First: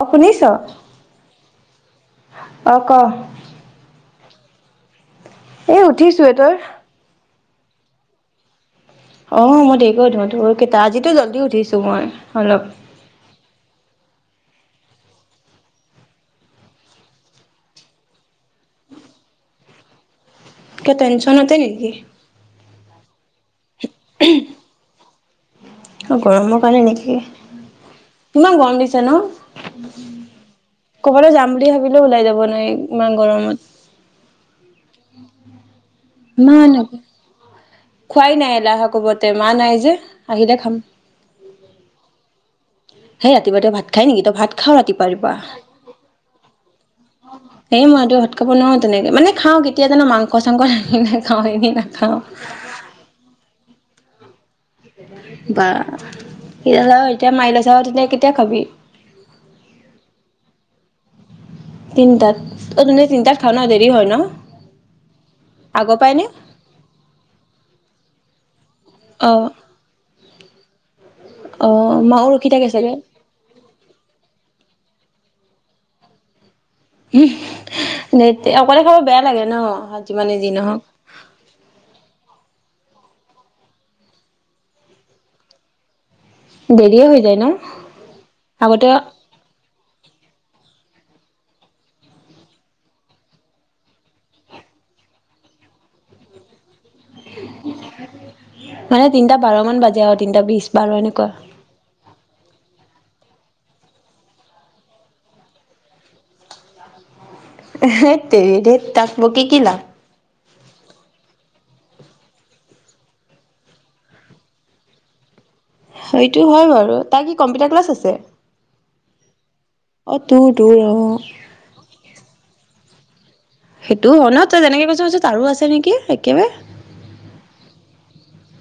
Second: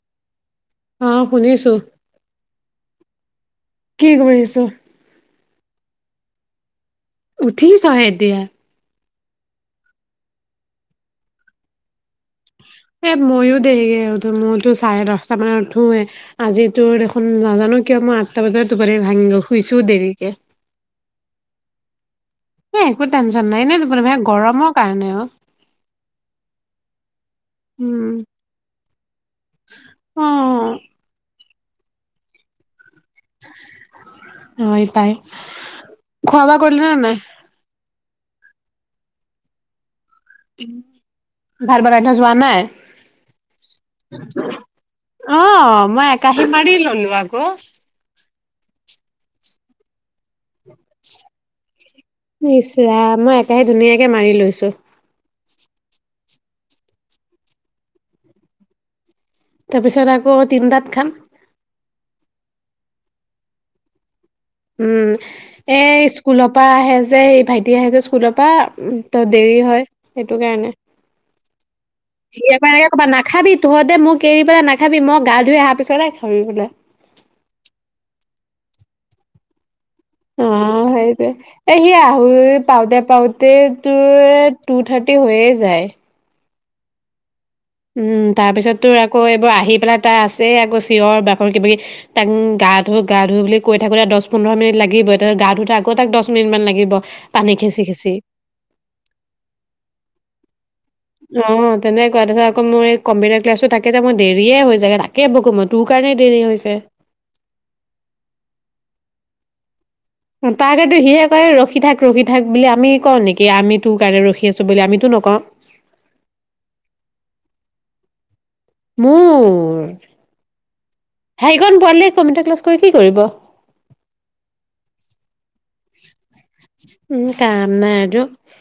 অ শুনিছ অ শুনিছো অ ক কি কৰি আছো এ উঠিছোৱে তই উঠি চহায়দ দয়া অ মই ধঢেক উধো তোৰ কেইটা আজিতো জল্দি উঠিছো মই অলপ এ ময়ো দে গে ত মইতো চাৰে দহটা মানত উঠোৱে আজি তো দেখোন নাজানো কিয় মই আঠটা বজাত তপাৰ ভাঙি গ'ল শুইছো দেৰিকে কিয় টেনচনতে নেকি এই একো টেনশ্যন নাই নে মানে গৰমৰ কাৰণেও গৰমৰ কাৰণে নেকি উম ইমান গম দিছ তেন অ ক'বালে যাম ভাবিলেও ওলাই যাব নোৱাৰি ইমান গৰমত অ পাই খোৱা বোৱা ইমান কৰিলে নে নাই খোৱাই নাই এলাহ কোবতে মা নাই যে আহিলে খাম ভাত বনাই থৈ যোৱা নাই সেই ৰাতিপুৱাতে ভাত খাই নেকি তই ভাত খাও ৰাতিপুৱা ৰাতিপুৱা অ মই একাহী মাৰি ললো আকৌ এই মই ৰাতি ভাত খাব নোৱাৰো তেনেকে মানে খাওঁ কেতিয়া জানো মাং কচংকৰ খাওঁ এনে নাখাওঁ ইচ ৰাম মই একাহী ধুনীয়াকে মাৰি লৈছো বা এতিয়া মাৰি লৈছ তেতিয়া কেতিয়া খাবি তাৰপিছত আকৌ তিনটাত খাম তিনিটাত অ তহঁতে তিনিটাত খাও ন দেৰি হয় ন উম এ আগৰ পাই নে স্কুলৰ পৰা আহে যে এই ভাইটি আহে যে স্কুলৰ পৰা ত অ দেৰি হয় সেইটো কাৰণে অ মাও ৰখি সি থাকে আগে চাগে ক'ব নাখাবি তহঁতে মোক এৰি পেলাই নাখাবি মোক গা ধুই আহা পিছত হে খাবি বোলে অকলে খাব বেয়া লাগে ন যিমানে অ যি নহওক সেইতোৱে এ সি আঢ়ৈত পাওঁতে পাওঁতে তোৰ টু থাৰ্টি হৈয়ে যায় দেৰিয়ে হৈ যায় ন উম তাৰ পিছত আগতে তোৰ আকৌ এইবোৰ আহি পেলাই তাই আছে যে আকৌ চিঞৰ বাঘৰ কিবাাকি তাক গা ধো গা ধুওঁ বুলি কৈ থাকোতে দহ পোন্ধৰ মিনিট লাগিব এতিয়া গা ধোতে আকৌ তাক দহ মিনিট মান লাগিব পানী খেচি খেচি মানে তিনটা বাৰমান বাজে আৰু তিনটা বিশ বাৰ এনেকুৱা অ তেনেকুৱা ত আকৌ মোৰ কম্পিউটাৰ ক্লাছো তাকে ত মই দেৰিয়ে হৈছে গে তাকে বকো মই তোৰ কাৰণে দেৰি হৈছে হেত তেৰি তাক বকি কি লাভ তাৰ কাৰণে সিয়ে কয় ৰখি থাক ৰখি থাক বুলি আমি কওঁ নেকি আমি তোৰ কাৰণে ৰখি আছো বুলি আমিতো নকওঁ সেইটো হয় বাৰু তাৰ কি কম্পিটাৰ ক্লাছ আছে মোৰ অ তোৰ তোৰ অ হেকন পাৰলে কম্পিউটাৰ ক্লাছ কৰি কি কৰিব সেইটোও হয় ন তই যেনেকে কৈছৈ তাৰো আছে নেকি একেবাৰে উম কাম নাই আৰু দেই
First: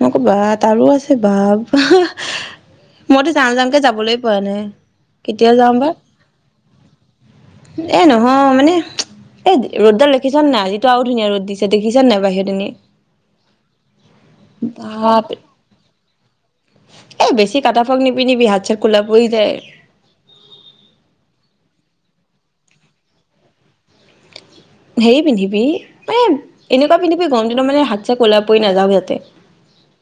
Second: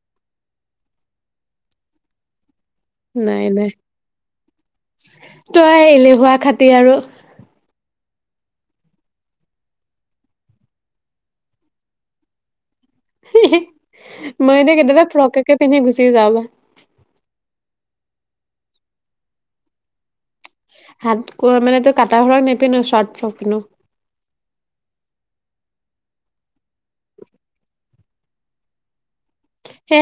নক বা তাৰো আছে বা মইতো নাই যাওঁ নাই যাওঁকে যাবলৈ পোৱা নাই কেতিয়া যাওঁ বা তে আৰু এ নহয় মানে এ ৰ'দডাল দেখিছান নাই আজিতো আৰু ধুনীয়া ৰ'দ দিছে দেখিছান নাই বাহিৰত এনে। মই এনে কেতিয়াবা বাপ ফ্ৰককে পিন্ধি গুছ চি যাব। ফগ্নি পিনিবি হাত চাত ক'লা পৰি যায়। হাত ক' মানে তই কটা সক নেপিন্ধো চৰ্ট ফ্ৰক পিন্ধো। হেৰি পিন্ধিবি মানে এনেকুৱা পিন্ধিবি গম দিনা মানে হাত চে ক'লা পৰি নাযাও যাতে। হে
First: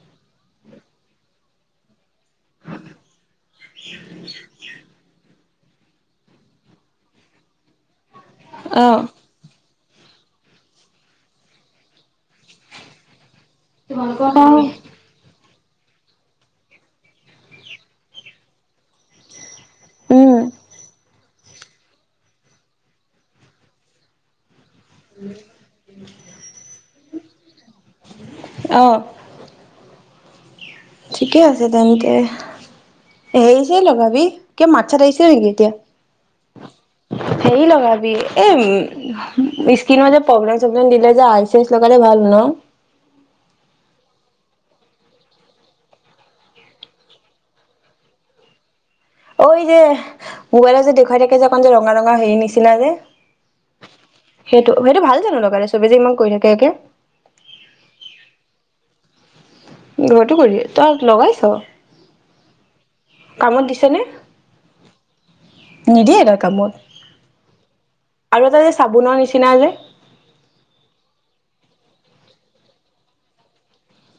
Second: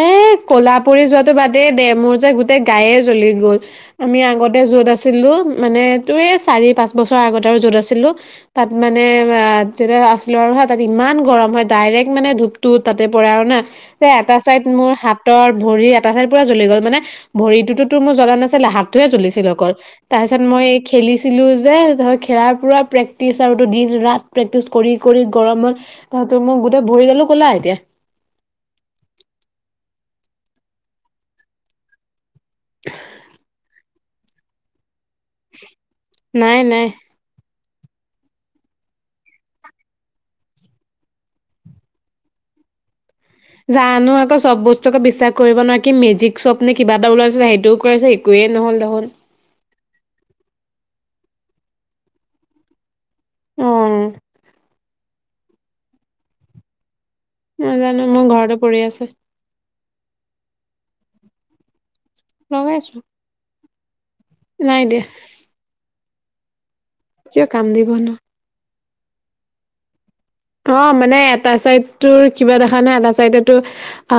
কলাপুৰি যোৱাটো বাদেই দে মোৰ গোটেই গায়ে জ্বলি গ'ল আমি আগতে য'ত আছো। ছিলোঁ মানে তোৰ এই চাৰি পাঁচ বছৰ আগত আৰু য'ত আছিলোঁ। তাত অ' মানে আ তেতিয়া আছিলো আৰু হা তাত ইমান গৰম হয় ডাইৰেক্ট মানে ধূপটো তাতে পৰে আৰু না এটা চাইড মোৰ হাতৰ ভৰিৰ এটা চাইৰ পৰা জ্বলি গ'ল মানে ভৰিটোোতো তোৰ মোৰ জনা নাছিলে হাতটোয়ে জ্বলিছিল অকল। তাৰ উম পিছত মই খেলিছো ছিলো যে ধ খেলাৰ পুৰা প্ৰেক্টিচ আৰু দিন ৰাত প্ৰেক্টিচ কৰি, কৰি গৰমত তাহঁতৰ মই গোটেই ভৰি গ'লো। ক'লা এতিয়া অহ। ঠিকে আছে তেন্তে সেছে লগা কে মা চছাত আহিছে নেকি এতিয়া নাই নাই হেৰি ল'। ভাবি এই উম, স্কিনৰ যে প্ৰব্লেম চব্লেম দিলে যে আইচ লগালে ভাল ন'? জানো আকৌ চব বস্তু আকৌ বিশ্বাস কৰিব নোৱাৰি কি মেজিক শ্বপ নে কিবা এটা ওলাইছিলে সেইটোও কৰাঁ একোৱে নহ'ল দেখোন। অ', এই যে মোবাইলত যে দেখুৱাই থাকে যে অকন যে ৰঙা ৰঙা হেৰি নিচিনা যে অ সেইটো সেইটো ভাল জানো লগালে চবি যে ইমান কৈ থাকে একে। নাজানো মোৰ ঘৰতে পৰি আছে। ঘৰতো কৰি তই লগাইছ'? ৰমেশ কামত দিছেনে? নাই দিয়া। নিদিয়ে এটা কামত। কিয় কান্দিব ন'। আৰু এটা যে চাবোনৰ নিচিনা যে। অ', মানে এটা চাইড তোৰ কিবা দেখা নাই এটা চাইডো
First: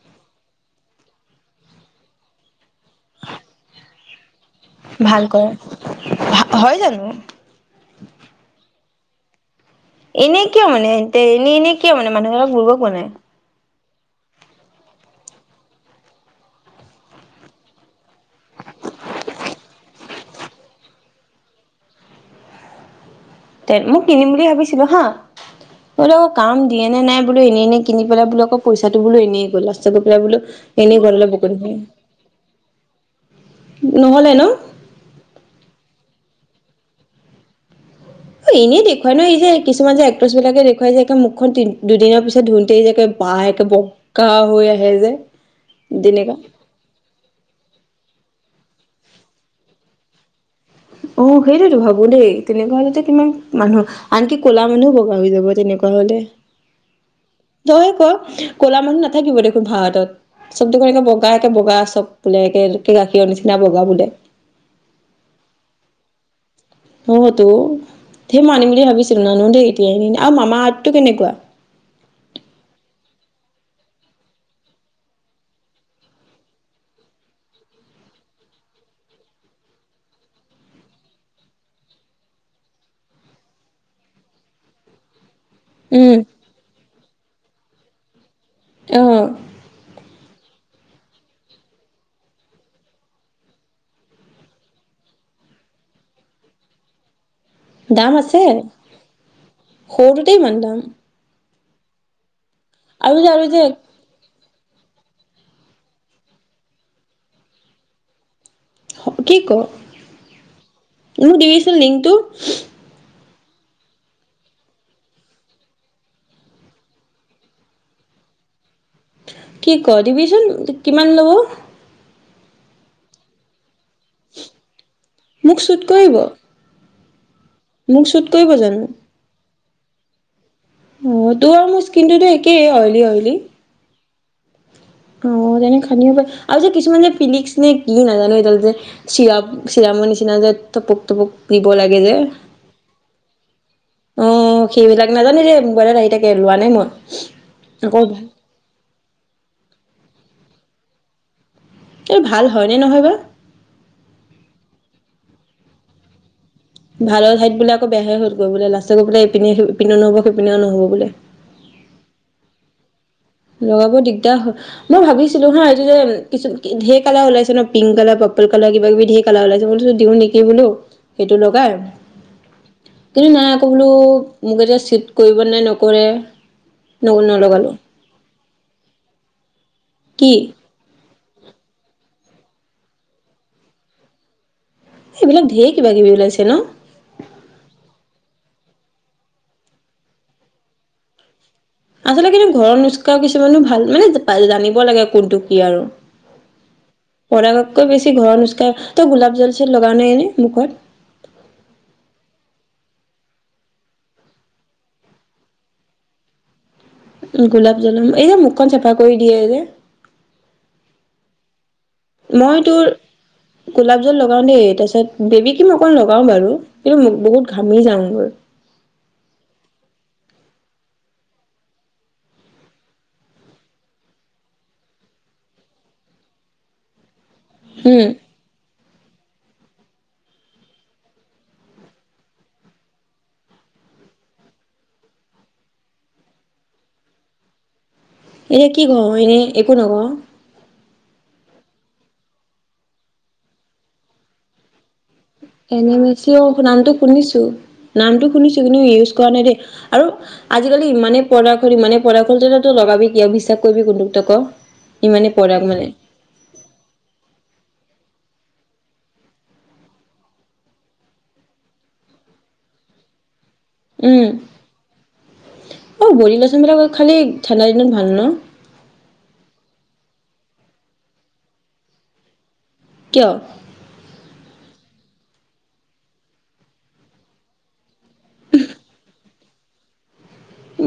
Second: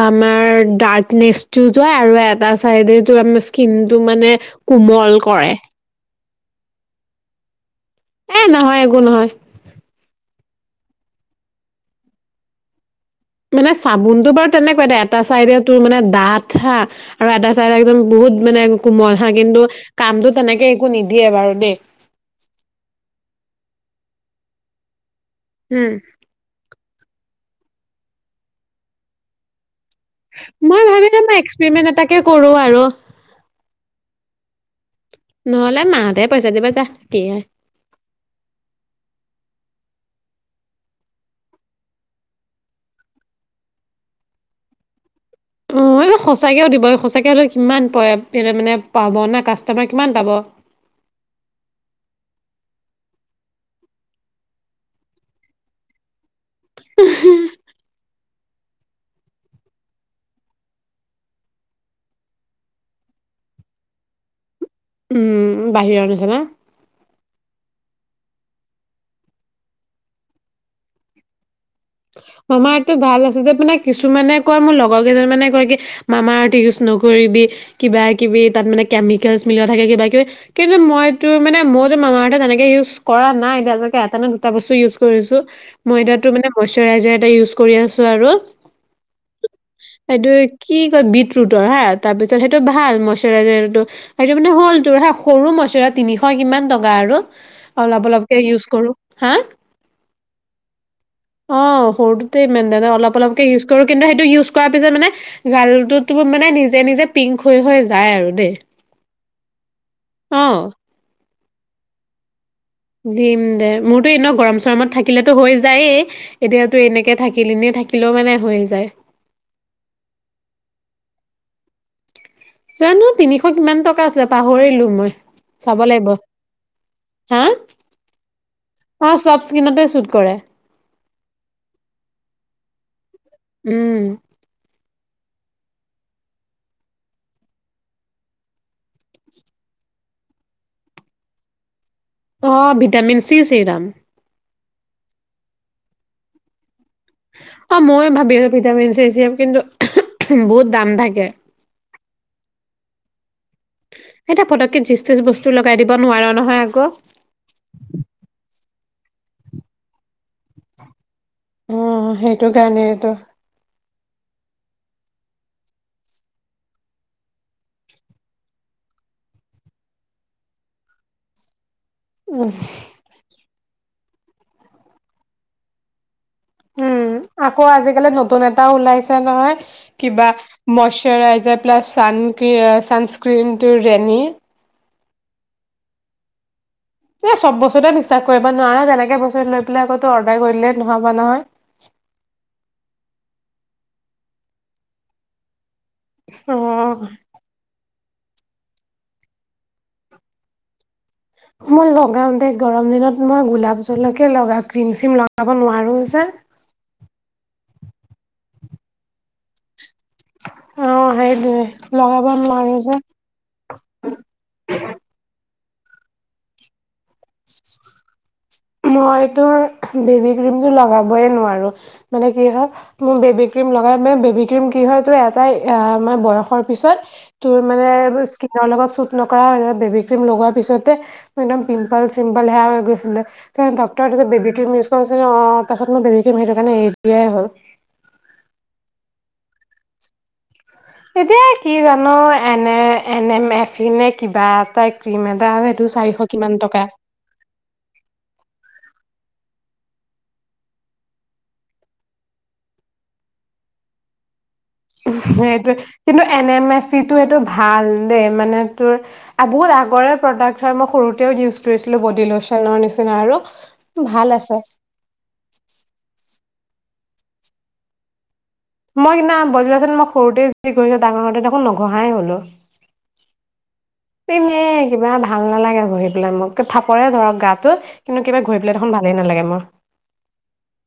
আমাৰ ডাৰ্কনেচ যোৱা আৰু এটা চাইডে আমাৰ স্কিন টো মানে কোমল কৰে, হয় জানো এ নহয় একো নহয়। এনেই কিয় মানে এ এনে এনেই কিয় মানে মানুহবিলাক বুৰ্বক বনাই। মানে চাবোনতটো বাৰু তেনেকুৱা দে এটা চাইডে তোৰ মানে ডাঠ হা আৰু এটা চাইডে একদম বহুত মানে কোমল হা কিন্তু কামতটো তেনেকে একো নিদিয়ে বাৰু দেই। মোক কিনিম বুলি ভাবিছিলো হা। উম, বোলে কাম দিয়ে নে নাই। বো এনেই কিন পেল বো আকৌ পইচাটো এনেই গ'ল। গৈ পেলাই বোলো মই এনেই গ'ল ভাবিলো অলপ মই বকনি এক্সপৰিমেন্ট এটাকে কৰোঁ আৰু নহ'লে ন নহ'লে মাহ তে পইচা দিবা যাহ কি হয়। অ', এনেই দেখুৱাই নয় যে কিছুমান যে এক্ট্ৰেছ বিলাকে দেখুৱাই যে একে মুখখন তি দুদিনৰ পিছত ধুনতে যোকে বাহ একে বগা হৈ আহে যে। অ', এই তেনেকা সঁচাকেও দিব সঁচাকে হ'লে কিমান প মানে পাব না কাষ্টমাৰ কিমান পাব। অ', সেইটোৱেতো ভাবো দেই! তেনেকুৱা হ'লেটো কিমান মানুহ, আনকি ক'লা মানুহো বগা হৈ যাব তেনেকুৱা হ'লে। [unintelligible] ক ক'লা মানুহ নাথাকিবই দেখোন ভাৰতত। চব দেখোন একে বগা, একে বগা চব বোলে একে গাখীৰৰ নিচিনা বগা বোলে। উম, বাহিৰৰ নিচিনা। অ' তো ধেই মই আনিম বুলি ভাবিছিলোঁ নানো দেই এতিয়াই [unintelligible] আৰু মামা আৰ্থটো কেনেকুৱা? মামা আৰ্থটো ভাল আছে যে মানে কিছুমানে কয় মোৰ লগৰ কেইজন মানে কয় কি মামা আৰ্থটো ইউজ নকৰিবি। কিবা-কিবি তাত মানে কেমিকেলচ মিলোৱা থাকে কিবা-কিবি। কিন্তু মইতো মানে মইতো মামা অৰ্থটো তেনেকে ইউজ কৰা নাই দে আজিলৈকে এটা নে দুটা বস্তু ইউজ কৰিছোঁ। উম ময়দাতো মানে [unintelligible] এটা ইউজ কৰি আছোঁ আৰু। এইটো অ'। কি কয় বিটৰৰুটৰ হা! তাৰপিছত সেইটো ভাল মইশ্চাৰাইজাৰটো। সেইটো মানে হ'লটোৰ হা! সৰু মইশ্চাৰ [unintelligible] তিনিশ কিমান টকা আৰু। অলপ দাম অলপকে আছে! ইউজ কৰো হা সৰুটোতে ইমান দাম। অ', সৰুটো তে ইমান দাম [unintelligible] আৰু যে অলপ-অলপকে আৰু যে ইউজ কৰোঁ, কিন্তু সেইটো ইউজ কৰাৰ পিছত মানে! গালটোতো মানে নিজে-নিজে পিংক হৈ-হৈ যায় আৰু দেই। [unintelligible] কি ক'? অ মোক দিবিচোন লিংকটো। দিম দে! মোৰতো এনেও গৰম-চৰমত থাকিলেতো হৈ যায়েই। এতিয়াতো এনেকে থাকিলে [unintelligible] নেথাকিলেও মানে হৈয়ে যায়। কি ক'! দিবিচোন কিমান ল'ব? জানো, তিনিশ কিমান টক কা আছিল পাহৰিলো মই মোক চাব চুট লাগিব। কৰিব হা মোক চুট কৰিব জানো? অ চব স্কিনতে চুট কৰে অ', তোৰ আৰু মোৰ স্কিনটোতো একেই অইলী, অইলী। উম, অ', তেনে খানিব পাৰ আৰু কিছুমান যে, ফিলিক্স নে কি নাজানো এইডাল যে, চিৰা-চিৰামৰ নিচিনা যে, থপুক পুক দিব লাগ অ', ভিটামিন চি ছিৰাম অ সেইবিলাক নাজানো মোবাইলত আহি থাকে লোৱা নাই মই। অ', আকৌ মই ভাবিছো ভিটামিন চি স্বিৰাপ কিন্তু বহুত দাম থাকে। এই ভাল হয়নে নহয় বা, জীতি বস্তু লগাই দিব নোৱাৰা নহয়। আকৌ। ভালৰ ঠাইত বোলে আকৌ বেয়াহে হ'ল গৈ বোলে লা ষ্টত বোলে ইপিনে ইপিনেও নহব সিপিনেও নহব বোলে। অ' সেইটো কাৰণেইটো। লগাব দিগদাৰ হয় মই ভাবিছিলো হা এইটো যে কিছু ঢেৰ কালাৰ ওলাইছে ন' পিংক কালাৰ, পাৰ্পল কালাৰ কিবা কিবি ঢেৰ কালাৰ ওলাইছে, মই বোলো দিও নেকি বোলো সেইটো লগাই। কিন্তু নাই আকৌ [unintelligible] বোলো মোক এতিয়া চুট কৰিব নাই নকৰে। ন উম, আকৌ নলগালো আজিকালি নতুন এ টাও ওলাইছে নহয়। কিবা কি মচ এৰাইজাৰ প্লাছ চান ছানস্ক্ৰিনটো ৰেনিৰ। এইবিলাক ঢেৰ কিবা কিবি ওলাইছে ন'? এ চব বস্তুতে বিশ্বাস কৰিব নোৱাৰো, তেনেকে বস্তু লৈ পেলাই আকৌ অৰ্ডাৰ কৰিলেই নহ'ব নহয়। আচলতে কিন্তু ঘৰৰ নোচকাও কিছুমানো ভাল মানে জানিব লাগে কোনটো কি আৰু। অ'। প্ৰডাক্টতকৈ বেছি ঘৰৰ নুস্কাৰ, তই গোলাপ জল চল লগাওঁ ন' এনে মুখত? মই লগাও দেই গৰম দিনত মই গোলাপ জলকে লগাও, ক্ৰীম চিম লগাব নোৱাৰো যে। গোলাপ জল, এই যে মুখখন চাফা কৰি দিয়ে যে। অ' সেইটোৱে। লগাব মই নোৱাৰো তোৰ, যে গোলাপ জল লগাও দেই তাৰপিছত বেবী ক্ৰীম অকণ লগাও বাৰু কিন্তু বহুত ঘামি যাওঁগৈ। মই তোৰ বেবী ক্ৰীমতো লগাবয় নোৱাৰো মানে কি হয় মোৰ বেবী ক্ৰীম লগাই, বেবী ক্ৰীম কি হয় তোৰ এটাই মানে বয়সৰ পিছত তোৰ মানে উম স্কিনৰ লগত শ্বুট নকৰা হ'ল বেবী ক্ৰীম লগোৱাৰ পিছতে, মোৰ একদম পিম্পল চিম্পল সেয়া হৈ গৈছিলে। তাৰ বাপ্পাক যে বেবিটোৰ নিচিনা হৈছে যে অ' তাৰপিছত মই বেবিতুৰ কাৰনে এৰি দিব লগা হ'ল। এনে কি ঘঁহ, এনে একো নঘঁহ? এতিয়া কি জান' এনে এনে এম এফ নে কিবা এটা ক্ৰীম এটা সেইটো চাৰিশ এনেমিছো কিমান টকা নামটো শুনিছো, নামটো শুনিছো কিন্তু ইউজ কৰা নাই দেই। আৰু আজিকালি ইমানেই প্ৰডাক্ট হ'ল, ইমানেই প্ৰডাক্ট হ'ল তেতিয়াতো লগাবি কিয়, বিশ্বাস কৰিবি কোনতোক তই ক? ইমানেই প্ৰডাক্ট সেইটোৱে মানে কিন্তু এন এম এফ ইটো এইটো ভাল দেই মানে তোৰ বহুত আগৰে প্ৰডাক্ট হয়, মই সৰুতেও ইউজ কৰিছিলোঁ বডি ল'চনৰ নিচিনা আৰু। ভাল উম, আছে অ' বৰি ল যুনবিলাকৰ খালি ঠাণ্ডা দিনত ভাল ন'? মই সিদিনা বডী লোচন মই সৰুতে যি ঘঁহিছো, ডাঙৰ হওঁতে দেখোন নঘঁহাই হ'লো। কিয় [unintelligible] কিবা ভাল নালাগে, ঘঁহি পেলাই মোৰ একে ফাপৰে ধৰক গাটো কিন্তু কিবা ঘঁহি পেলাই দেখোন ভালেই নালাগে মোৰ।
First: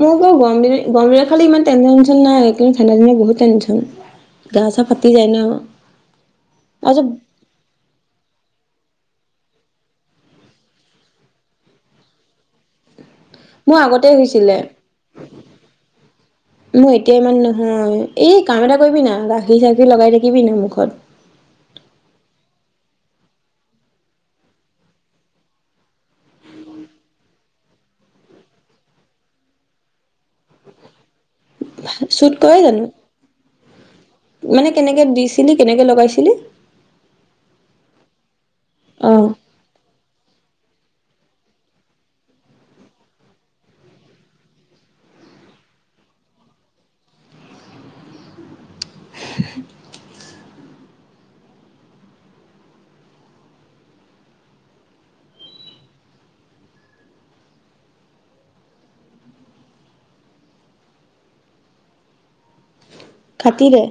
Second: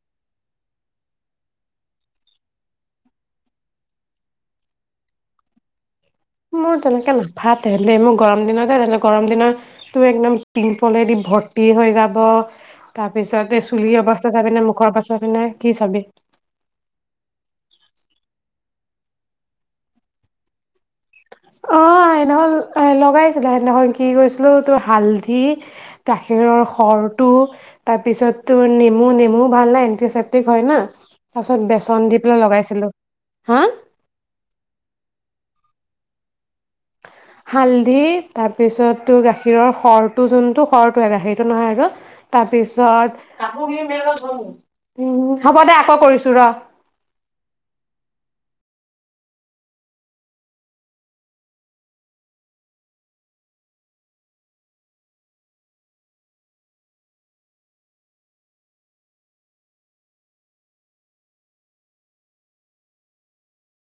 মই ব গৰম দিন গৰম দি খালি ইমান টেনচন ন্যন নাই কিন্তু ঠাণ্ডা ঠডা বহুত টেনচন গা চা ফাাটি যায় ন আৰু মোৰ তেনেকে নাভা তে মোৰ গৰম দিনতে তেনেকা গৰম দিনতটো একদম পিম্পলেদি ভৰ্তি হৈ যাব। তাৰপিছতে মোৰ চুলিৰ আগতে অৱস্থা হৈছিলে, চাবিনে মুখৰ অৱস্থা চাবিনে কি চাবি মোৰ এতিয়া ইমান নহয় এই কাম এটা, কৰিবি না গাখীৰ- চাখীৰ লগাই থাকিবি না মুখত। অ', সেইদিনাখন লগাইছিলে, সেইদিনাখন কি কৰিছিলো তোৰ হালধি- গাখীৰৰ খৰটো তাৰপিছত তোৰ নেমু -নেমুও ভাল নাই এন্টিচেপটিক হয় না ',। শ্বুট কৰে জানো হা মানে কেনেকে দিছিলি, কেনেকে লগাইছিল? হালধি, তাৰপিছত অ', গাখীৰৰ সৰটো, যোনটো সৰ টো এৰা সেইটো নহয় আৰু তাৰপিছত উম ', হ'ব দে আকৌ কৰিছো ৰ [unintelligible] খাতিৰে।